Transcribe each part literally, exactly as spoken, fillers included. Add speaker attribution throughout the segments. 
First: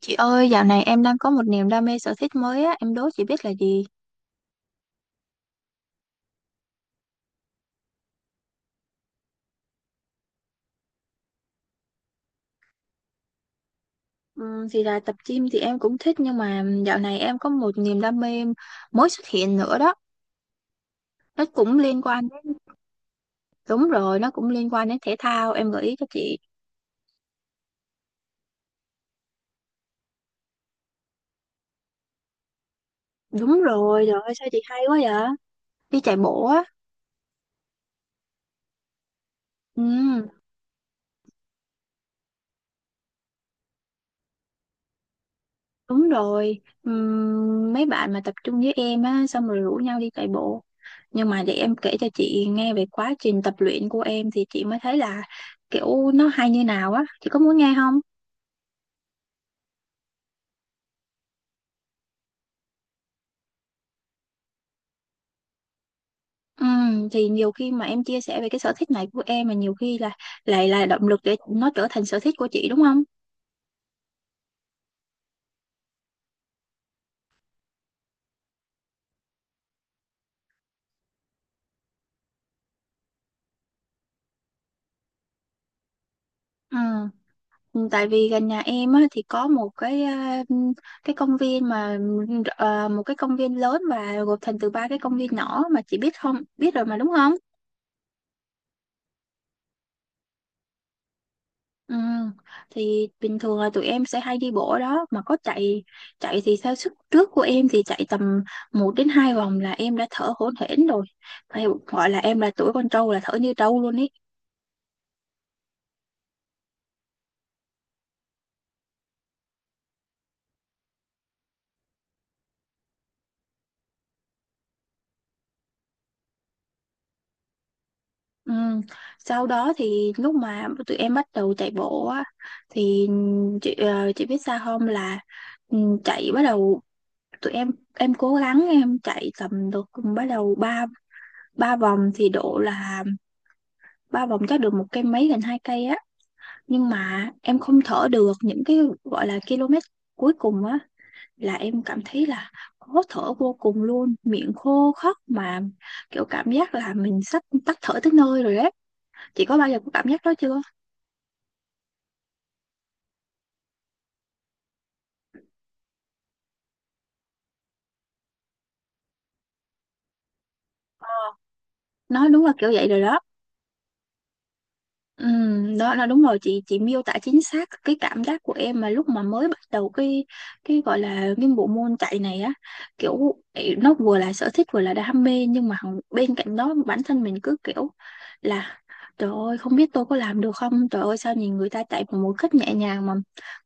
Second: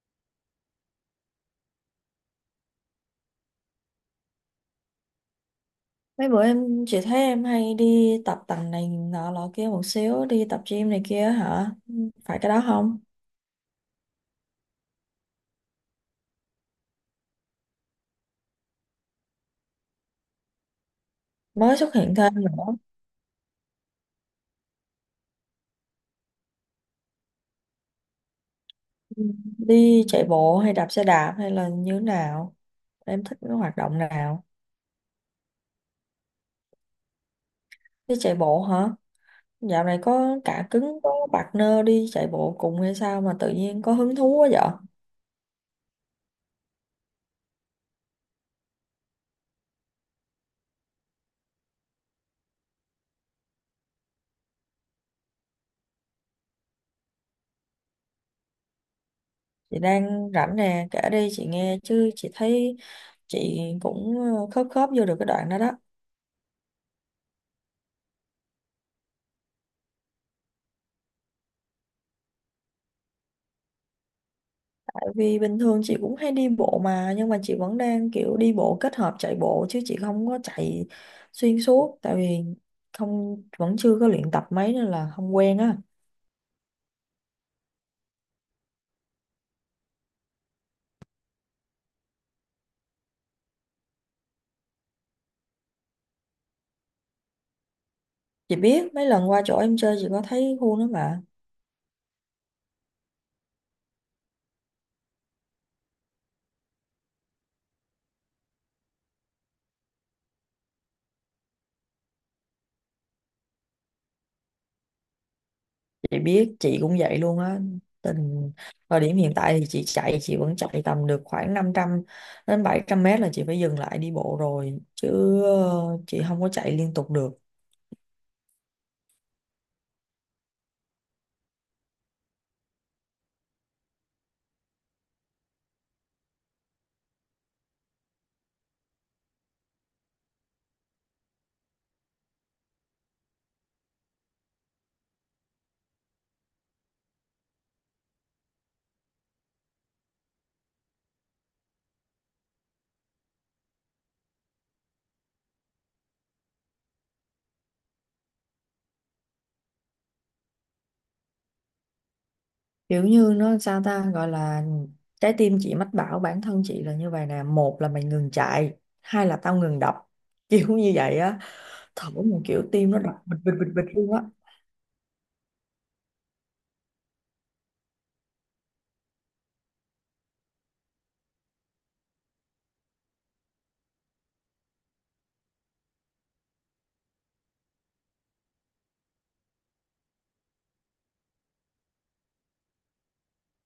Speaker 1: Chị ơi, dạo này em đang có một niềm đam mê sở thích mới á, em đố chị biết là gì?
Speaker 2: Mấy bữa em, chị thấy em hay đi tập tành này nọ lọ kia một xíu, đi tập gym này kia hả? Phải cái đó không?
Speaker 1: Ừm, thì là tập gym thì em cũng thích nhưng mà dạo này em có một niềm đam mê mới xuất hiện nữa đó. Nó
Speaker 2: Mới
Speaker 1: cũng
Speaker 2: xuất
Speaker 1: liên
Speaker 2: hiện
Speaker 1: quan
Speaker 2: thêm
Speaker 1: đến,
Speaker 2: nữa.
Speaker 1: đúng rồi, nó cũng liên quan đến thể thao, em gợi ý cho chị.
Speaker 2: Ừ. Đi chạy bộ hay đạp xe đạp hay là như thế nào? Em thích cái
Speaker 1: Đúng
Speaker 2: hoạt động
Speaker 1: rồi, trời ơi
Speaker 2: nào?
Speaker 1: sao chị hay quá vậy? Đi chạy bộ á.
Speaker 2: Đi chạy bộ hả?
Speaker 1: Ừ.
Speaker 2: Dạo này có cả cứng có partner đi chạy bộ cùng hay sao mà tự nhiên có hứng thú quá vậy?
Speaker 1: Đúng rồi. Ừm, mấy bạn mà tập trung với em á, xong rồi rủ nhau đi chạy bộ. Nhưng mà để em kể cho chị nghe về quá trình tập luyện của em thì chị mới thấy là kiểu nó hay như nào á. Chị có muốn nghe không?
Speaker 2: Chị đang rảnh nè, kể đi chị nghe, chứ chị thấy chị cũng khớp khớp vô được cái đoạn đó đó.
Speaker 1: Ừm, thì nhiều khi mà em chia sẻ về cái sở thích này của em mà nhiều khi là lại là động lực để nó trở thành sở thích của chị đúng không?
Speaker 2: Vì bình thường chị cũng hay đi bộ, mà nhưng mà chị vẫn đang kiểu đi bộ kết hợp chạy bộ, chứ chị không có chạy xuyên suốt, tại vì không vẫn chưa có luyện tập mấy nên là không quen á.
Speaker 1: Ừ. Tại vì gần nhà em á, thì có một cái, à, cái công viên mà, à, một cái công viên lớn và gộp thành từ ba cái công viên nhỏ mà chị biết không, biết rồi mà đúng không?
Speaker 2: Chị biết, mấy lần qua chỗ em chơi chị có thấy khu đó mà.
Speaker 1: Ừ, thì bình thường là tụi em sẽ hay đi bộ ở đó mà có chạy. Chạy thì theo sức trước của em thì chạy tầm một đến hai vòng là em đã thở hổn hển rồi, phải gọi là em là tuổi con trâu là thở như trâu luôn ý.
Speaker 2: Chị biết, chị cũng vậy luôn á. tình Thời điểm hiện tại thì chị chạy chị vẫn chạy tầm được khoảng năm trăm đến bảy trăm mét là chị phải dừng lại đi bộ rồi, chứ ờ, chị không có chạy liên tục được.
Speaker 1: Ừ. Sau đó thì lúc mà tụi em bắt đầu chạy bộ á thì chị, ờ, chị biết sao không là, ừ, chạy bắt đầu, tụi em em cố gắng em chạy tầm được, bắt đầu ba ba vòng thì độ là ba vòng chắc được một cây mấy, gần hai cây á, nhưng mà em không thở được những cái gọi là km cuối cùng á, là em cảm thấy là khó thở vô cùng luôn, miệng khô khóc mà kiểu cảm giác là mình sắp tắt thở tới nơi rồi đấy. Chị có bao giờ có cảm giác đó chưa?
Speaker 2: Kiểu như nó sao ta, gọi là trái tim chị mách bảo bản thân chị là như vậy nè: một là mày ngừng chạy, hai là tao ngừng đập, kiểu như vậy á. Thở
Speaker 1: Nói
Speaker 2: một
Speaker 1: đúng là
Speaker 2: kiểu,
Speaker 1: kiểu vậy
Speaker 2: tim nó
Speaker 1: rồi
Speaker 2: đập
Speaker 1: đó.
Speaker 2: bịch bịch bịch bịch luôn á.
Speaker 1: Ừ, đó là đúng rồi. Chị chị miêu tả chính xác cái cảm giác của em mà lúc mà mới bắt đầu cái cái gọi là cái bộ môn chạy này á, kiểu ấy, nó vừa là sở thích vừa là đam mê nhưng mà hằng- bên cạnh đó bản thân mình cứ kiểu là trời ơi không biết tôi có làm được không, trời ơi sao nhìn người ta chạy bằng một cách nhẹ nhàng mà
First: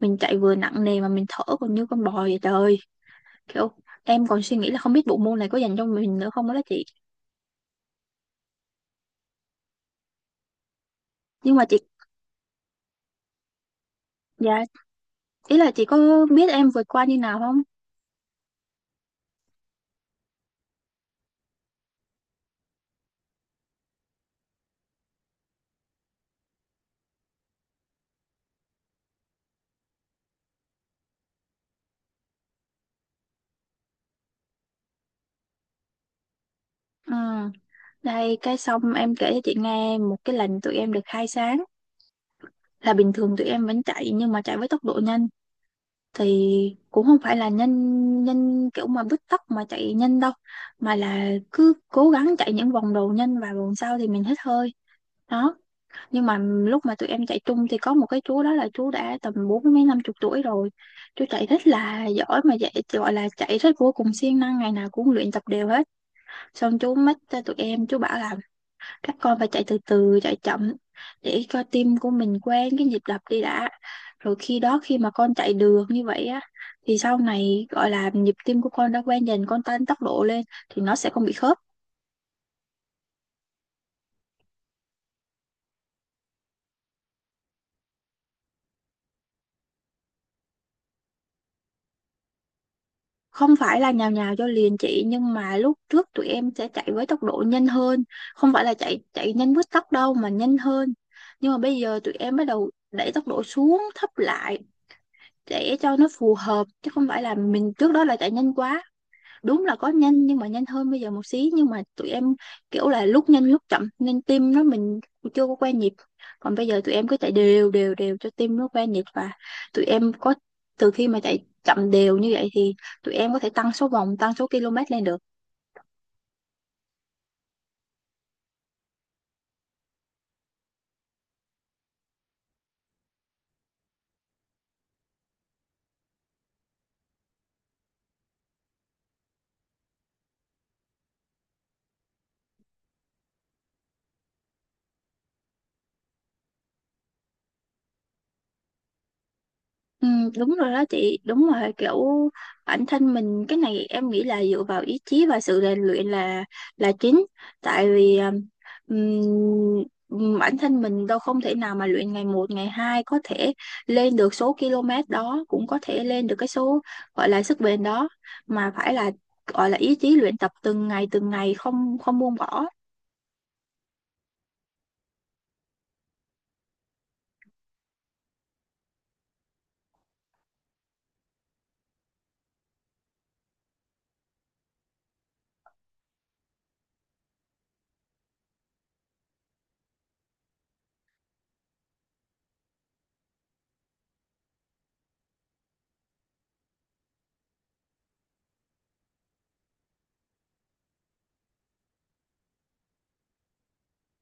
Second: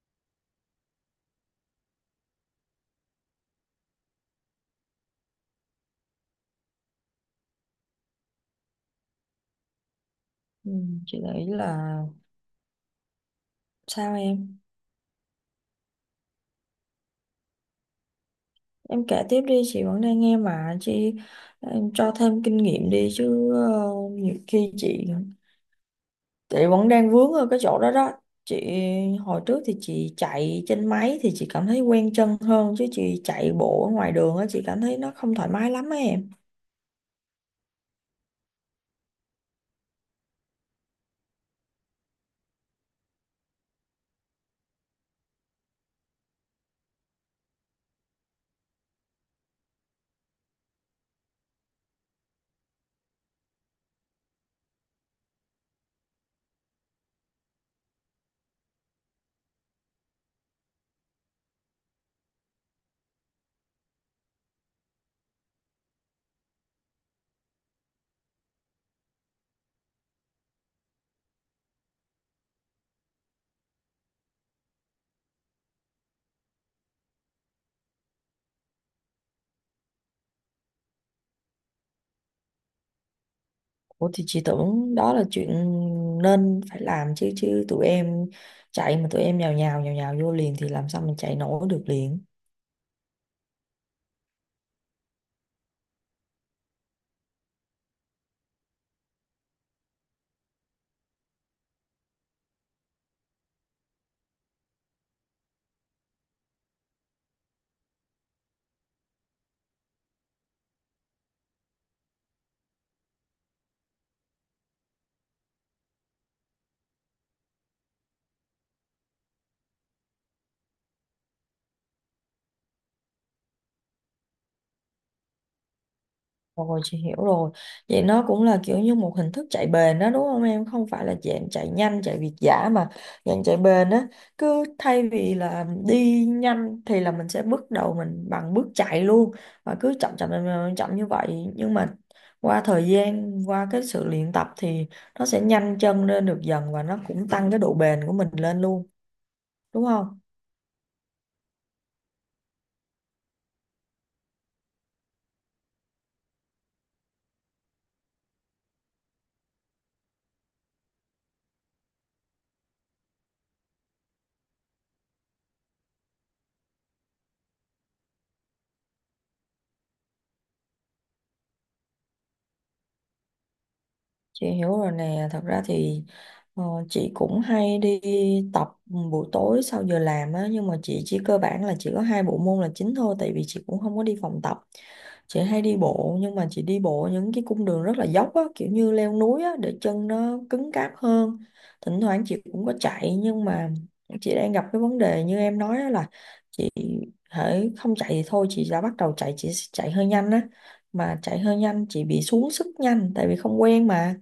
Speaker 1: mình chạy vừa nặng nề mà mình thở còn như con bò vậy trời ơi. Kiểu em còn suy nghĩ là không biết bộ môn này có dành cho mình nữa không đó chị.
Speaker 2: Ừ, chị nghĩ
Speaker 1: Nhưng mà chị,
Speaker 2: là sao
Speaker 1: dạ,
Speaker 2: em.
Speaker 1: ý là chị có biết em vượt qua như nào không?
Speaker 2: Em kể tiếp đi, chị vẫn đang nghe mà. Chị em cho thêm kinh nghiệm đi chứ. ờ, Nhiều khi chị, chị vẫn đang vướng ở cái chỗ đó đó. Chị hồi trước thì chị chạy trên máy thì chị cảm thấy quen chân hơn, chứ chị chạy bộ ở ngoài đường á, chị cảm thấy nó không thoải mái lắm á em.
Speaker 1: Ừ. Đây, cái xong em kể cho chị nghe một cái lần tụi em được khai sáng là bình thường tụi em vẫn chạy nhưng mà chạy với tốc độ nhanh thì cũng không phải là nhanh nhanh kiểu mà bứt tốc mà chạy nhanh đâu, mà là cứ cố gắng chạy những vòng đầu nhanh và vòng sau thì mình hít hơi đó. Nhưng mà lúc mà tụi em chạy chung thì có một cái chú đó, là chú đã tầm bốn mấy năm chục tuổi rồi, chú chạy rất là giỏi mà dạy, gọi là chạy rất vô cùng siêng năng, ngày nào cũng luyện tập đều hết. Xong chú mách cho tụi em, chú bảo là các con phải chạy từ từ, chạy chậm để cho tim của mình quen cái nhịp đập đi đã, rồi khi đó khi mà con chạy được như vậy á thì sau này gọi là nhịp tim của con đã quen dần, con tăng tốc độ lên thì nó sẽ không bị khớp.
Speaker 2: Ủa, thì chị tưởng đó là chuyện nên phải làm chứ chứ tụi em chạy mà tụi em nhào nhào nhào nhào vô liền thì làm sao mình chạy nổi được liền.
Speaker 1: Không phải là nhào nhào cho liền chị, nhưng mà lúc trước tụi em sẽ chạy với tốc độ nhanh hơn, không phải là chạy chạy nhanh với tốc đâu mà nhanh hơn, nhưng mà bây giờ tụi em bắt đầu đẩy tốc độ xuống thấp lại để cho nó phù hợp chứ không phải là mình trước đó là chạy nhanh quá. Đúng là có nhanh nhưng mà nhanh hơn bây giờ một xí, nhưng mà tụi em kiểu là lúc nhanh lúc chậm nên tim nó mình chưa có quen nhịp. Còn bây giờ tụi em cứ chạy đều đều đều cho tim nó quen nhịp và tụi em có, từ khi mà chạy chậm đều như vậy thì tụi em có thể tăng số vòng, tăng số km lên được.
Speaker 2: Rồi chị hiểu rồi. Vậy nó cũng là kiểu như một hình thức chạy bền đó đúng không em? Không phải là dạng chạy nhanh, chạy việt dã, mà dạng chạy bền á. Cứ thay vì là đi nhanh thì là mình sẽ bước đầu mình bằng bước chạy luôn, và cứ chậm chậm chậm, chậm chậm như vậy. Nhưng mà qua thời gian, qua cái sự luyện tập thì nó sẽ nhanh chân lên được dần, và nó cũng tăng cái độ bền của mình lên luôn, đúng
Speaker 1: Ừ,
Speaker 2: không?
Speaker 1: đúng rồi đó chị, đúng rồi kiểu bản thân mình, cái này em nghĩ là dựa vào ý chí và sự rèn luyện là là chính. Tại vì à, ừm, ừm, bản thân mình đâu không thể nào mà luyện ngày một ngày hai có thể lên được số km đó, cũng có thể lên được cái số gọi là sức bền đó, mà phải là gọi là ý chí luyện tập từng ngày từng ngày, không không buông bỏ.
Speaker 2: Chị hiểu rồi nè. Thật ra thì ờ, chị cũng hay đi tập buổi tối sau giờ làm á, nhưng mà chị chỉ cơ bản là chỉ có hai bộ môn là chính thôi, tại vì chị cũng không có đi phòng tập. Chị hay đi bộ, nhưng mà chị đi bộ những cái cung đường rất là dốc á, kiểu như leo núi á, để chân nó cứng cáp hơn. Thỉnh thoảng chị cũng có chạy, nhưng mà chị đang gặp cái vấn đề như em nói á, là chị hễ không chạy thì thôi, chị đã bắt đầu chạy, chị sẽ chạy hơi nhanh á. Mà chạy hơi nhanh chị bị xuống sức nhanh tại vì không quen mà,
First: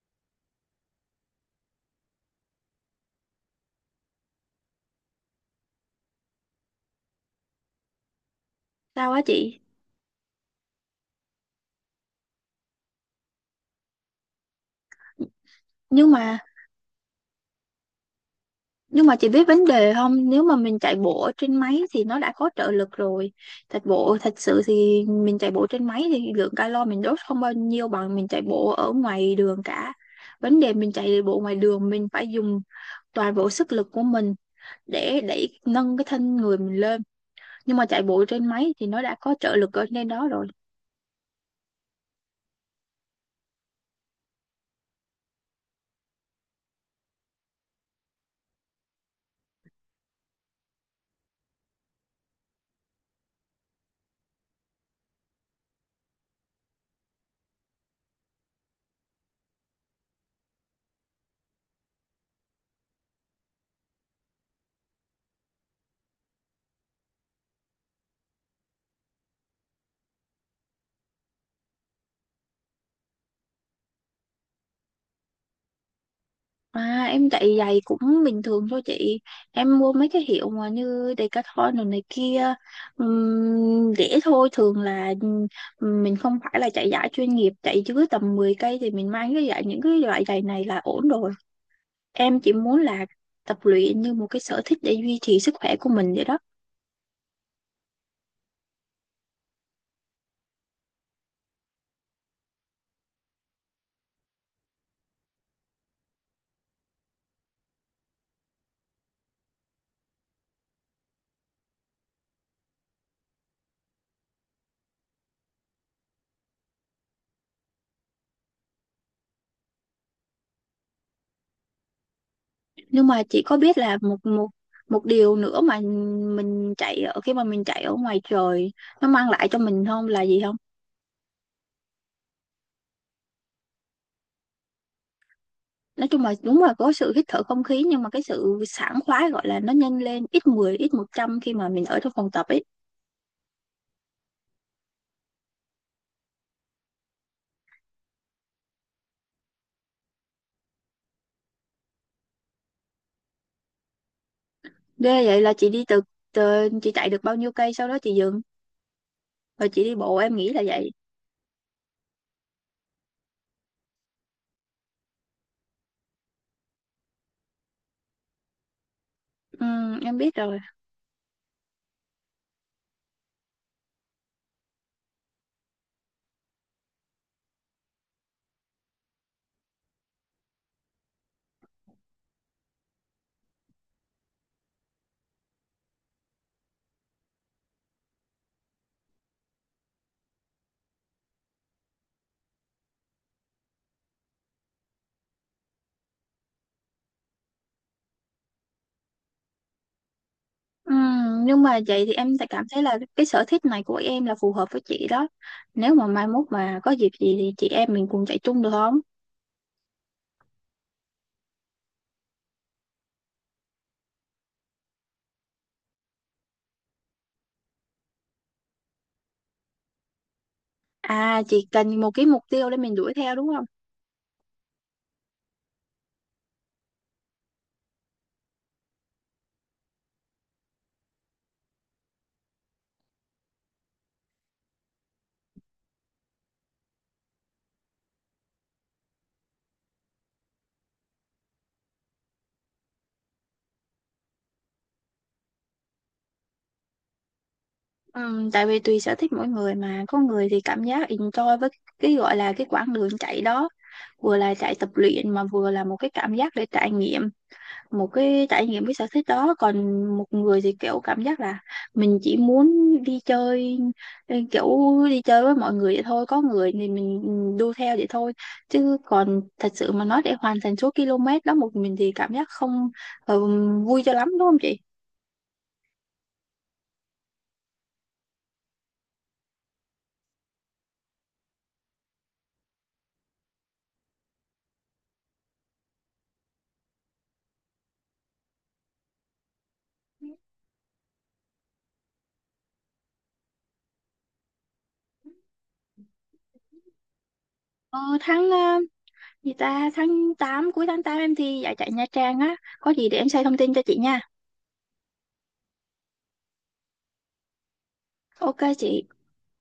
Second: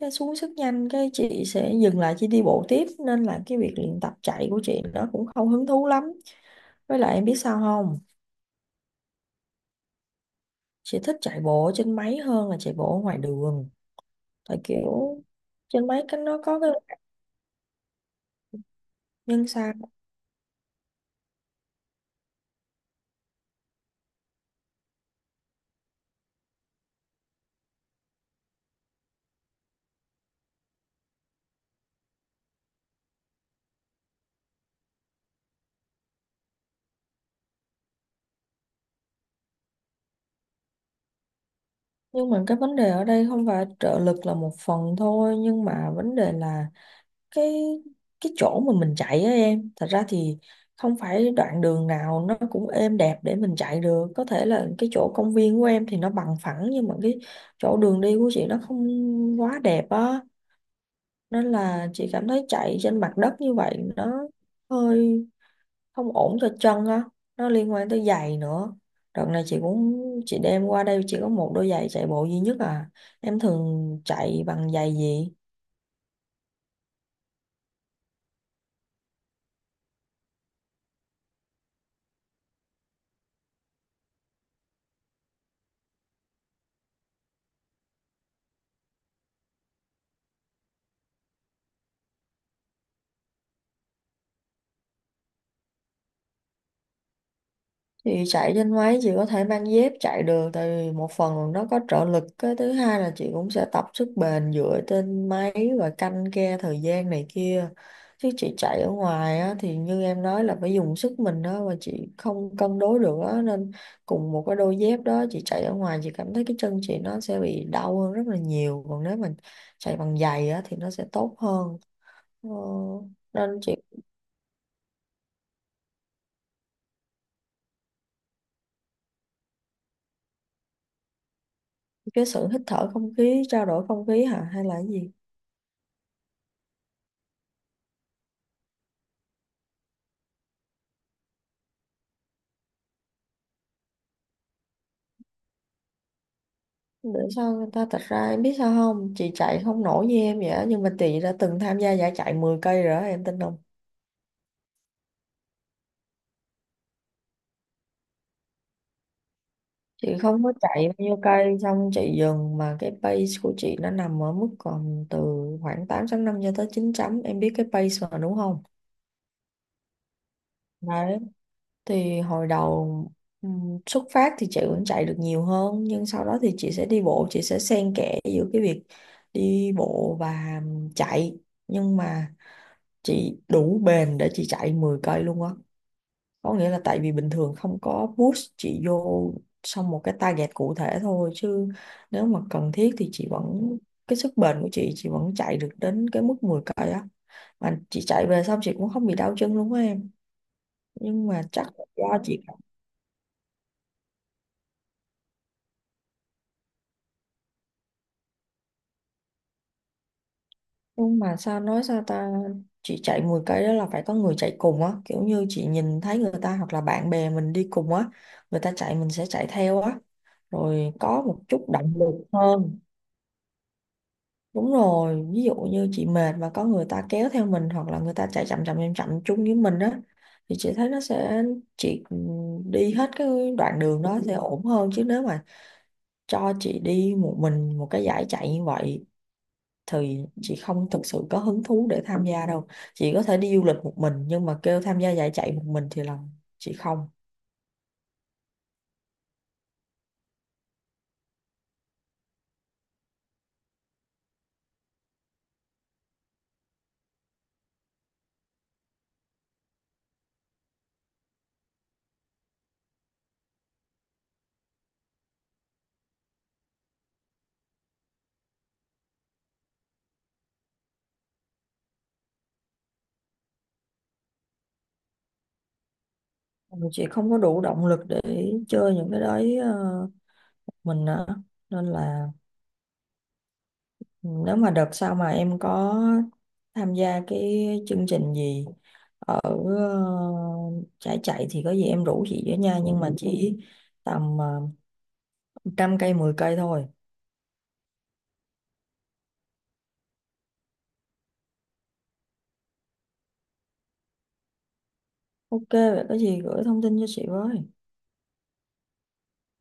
Speaker 2: cái xuống sức nhanh cái chị sẽ dừng lại chị đi bộ tiếp, nên là cái việc luyện tập chạy của chị nó cũng không hứng thú lắm. Với lại em biết sao không,
Speaker 1: Sao á chị?
Speaker 2: chị thích chạy bộ ở trên máy hơn là chạy bộ ở ngoài đường. Tại kiểu trên máy
Speaker 1: nhưng
Speaker 2: cái
Speaker 1: mà
Speaker 2: nó có cái
Speaker 1: Nhưng mà chị biết
Speaker 2: nhân
Speaker 1: vấn
Speaker 2: sao.
Speaker 1: đề không? Nếu mà mình chạy bộ ở trên máy thì nó đã có trợ lực rồi. Thật bộ thật sự thì mình chạy bộ trên máy thì lượng calo mình đốt không bao nhiêu bằng mình chạy bộ ở ngoài đường cả. Vấn đề mình chạy bộ ngoài đường mình phải dùng toàn bộ sức lực của mình để đẩy nâng cái thân người mình lên. Nhưng mà chạy bộ trên máy thì nó đã có trợ lực ở trên đó rồi.
Speaker 2: Nhưng mà cái vấn đề ở đây không phải trợ lực là một phần thôi, nhưng mà vấn đề là cái cái chỗ mà mình chạy á em, thật ra thì không phải đoạn đường nào nó cũng êm đẹp để mình chạy được. Có thể là cái chỗ công viên của em thì nó bằng phẳng, nhưng mà cái chỗ đường đi của chị nó không quá đẹp á, nên là chị cảm thấy chạy trên mặt đất như vậy nó hơi không ổn cho chân á. Nó liên quan tới giày nữa. Đợt này chị cũng chị đem qua đây chỉ có một đôi giày chạy bộ duy nhất à. Em thường chạy bằng giày gì?
Speaker 1: À, em chạy giày cũng bình thường thôi chị. Em mua mấy cái hiệu mà như Decathlon rồi này kia, ừm, rẻ thôi. Thường là ừm, mình không phải là chạy giải chuyên nghiệp, chạy dưới tầm mười cây thì mình mang cái giày, những cái loại giày này là ổn rồi. Em chỉ muốn là tập luyện như một cái sở thích để duy trì sức khỏe của mình vậy đó.
Speaker 2: Chị chạy trên máy chị có thể mang dép chạy được, tại vì một phần là nó có trợ lực, cái thứ hai là chị cũng sẽ tập sức bền dựa trên máy và canh ke thời gian này kia, chứ chị chạy ở ngoài á, thì như em nói là phải dùng sức mình đó, và chị không cân đối được á, nên cùng một cái đôi dép đó chị chạy ở ngoài chị cảm thấy cái chân chị nó sẽ bị đau hơn rất là nhiều, còn nếu mà chạy bằng giày á, thì nó sẽ tốt hơn. ờ,
Speaker 1: Nhưng mà chị có
Speaker 2: Nên chị
Speaker 1: biết là một một một điều nữa mà mình chạy ở khi mà mình chạy ở ngoài trời nó mang lại cho mình không là gì?
Speaker 2: cái sự hít thở không khí, trao đổi không khí hả, hay là cái gì?
Speaker 1: Nói chung là đúng là có sự hít thở không khí, nhưng mà cái sự sảng khoái gọi là nó nhân lên ít mười ít một trăm khi mà mình ở trong phòng tập ấy.
Speaker 2: Để sao người ta, thật ra em biết sao không, chị chạy không nổi như em vậy á, nhưng mà chị đã từng tham gia giải chạy mười cây rồi đó, em tin không?
Speaker 1: Ghê vậy là chị đi từ, từ chị chạy được bao nhiêu cây sau đó chị dừng rồi chị đi
Speaker 2: Chị
Speaker 1: bộ em
Speaker 2: không
Speaker 1: nghĩ
Speaker 2: có
Speaker 1: là
Speaker 2: chạy
Speaker 1: vậy.
Speaker 2: bao nhiêu cây xong chị dừng, mà cái pace của chị nó nằm ở mức còn từ khoảng tám chấm năm cho tới chín chấm. Em biết cái pace mà, đúng không?
Speaker 1: Ừ, em biết rồi.
Speaker 2: Đấy. Thì hồi đầu ừm, xuất phát thì chị vẫn chạy được nhiều hơn, nhưng sau đó thì chị sẽ đi bộ. Chị sẽ xen kẽ giữa cái việc đi bộ và chạy. Nhưng mà chị đủ bền để chị chạy mười cây luôn á, có nghĩa là tại vì bình thường không có push chị vô xong một cái target cụ thể thôi, chứ nếu mà cần thiết thì chị vẫn, cái sức bền của chị chị vẫn chạy được đến cái mức mười cây á, mà chị chạy về xong chị cũng không bị đau chân luôn á em.
Speaker 1: Ừ,
Speaker 2: Nhưng mà
Speaker 1: nhưng
Speaker 2: chắc
Speaker 1: mà
Speaker 2: là
Speaker 1: vậy thì
Speaker 2: do
Speaker 1: em
Speaker 2: chị.
Speaker 1: tại cảm thấy là cái sở thích này của em là phù hợp với chị đó, nếu mà mai mốt mà có dịp gì thì chị em mình cùng chạy chung được không?
Speaker 2: Nhưng mà sao nói sao ta, chị chạy mười cây đó là phải có người chạy cùng á, kiểu như chị nhìn thấy người ta hoặc là bạn bè mình đi cùng á, người ta chạy mình sẽ chạy theo á, rồi có một
Speaker 1: À
Speaker 2: chút
Speaker 1: chị
Speaker 2: động
Speaker 1: cần một
Speaker 2: lực
Speaker 1: cái mục tiêu để
Speaker 2: hơn.
Speaker 1: mình đuổi theo đúng không?
Speaker 2: Đúng rồi, ví dụ như chị mệt mà có người ta kéo theo mình, hoặc là người ta chạy chậm chậm chậm chậm chung với mình á, thì chị thấy nó sẽ, chị ừ, đi hết cái đoạn đường đó sẽ ổn hơn, chứ nếu mà cho chị đi một mình một cái dải chạy như vậy thì chị không thực sự có hứng thú để tham gia đâu. Chị có thể đi du lịch một mình, nhưng mà kêu tham gia dải chạy một mình thì là chị không.
Speaker 1: Ừm, tại vì tùy sở thích mỗi người mà có người thì cảm giác enjoy với cái gọi là cái quãng đường chạy đó, vừa là chạy tập luyện mà vừa là một cái cảm giác để trải nghiệm một cái trải nghiệm cái sở thích đó. Còn một người thì kiểu cảm giác là mình chỉ muốn đi chơi, kiểu đi chơi với mọi người vậy thôi. Có người thì mình ừ, đu theo vậy thôi, chứ còn thật sự mà nói để hoàn thành số km đó một mình thì cảm giác không ờ, vui cho lắm đúng không chị?
Speaker 2: Chị không có đủ động lực để chơi những cái đấy ờ, mình á, nên là. Ừ, nếu mà đợt sau mà em có tham gia cái chương trình gì ở ờ, trải chạy thì có gì em rủ chị với nha, nhưng mà chỉ tầm ờ, trăm cây mười cây thôi.
Speaker 1: Ờ, tháng ờ, gì ta, tháng tám, cuối tháng tám em thi giải chạy Nha Trang á, có gì để em share thông tin cho chị nha.
Speaker 2: Ok, vậy có gì gửi thông tin cho chị với.
Speaker 1: Ok chị.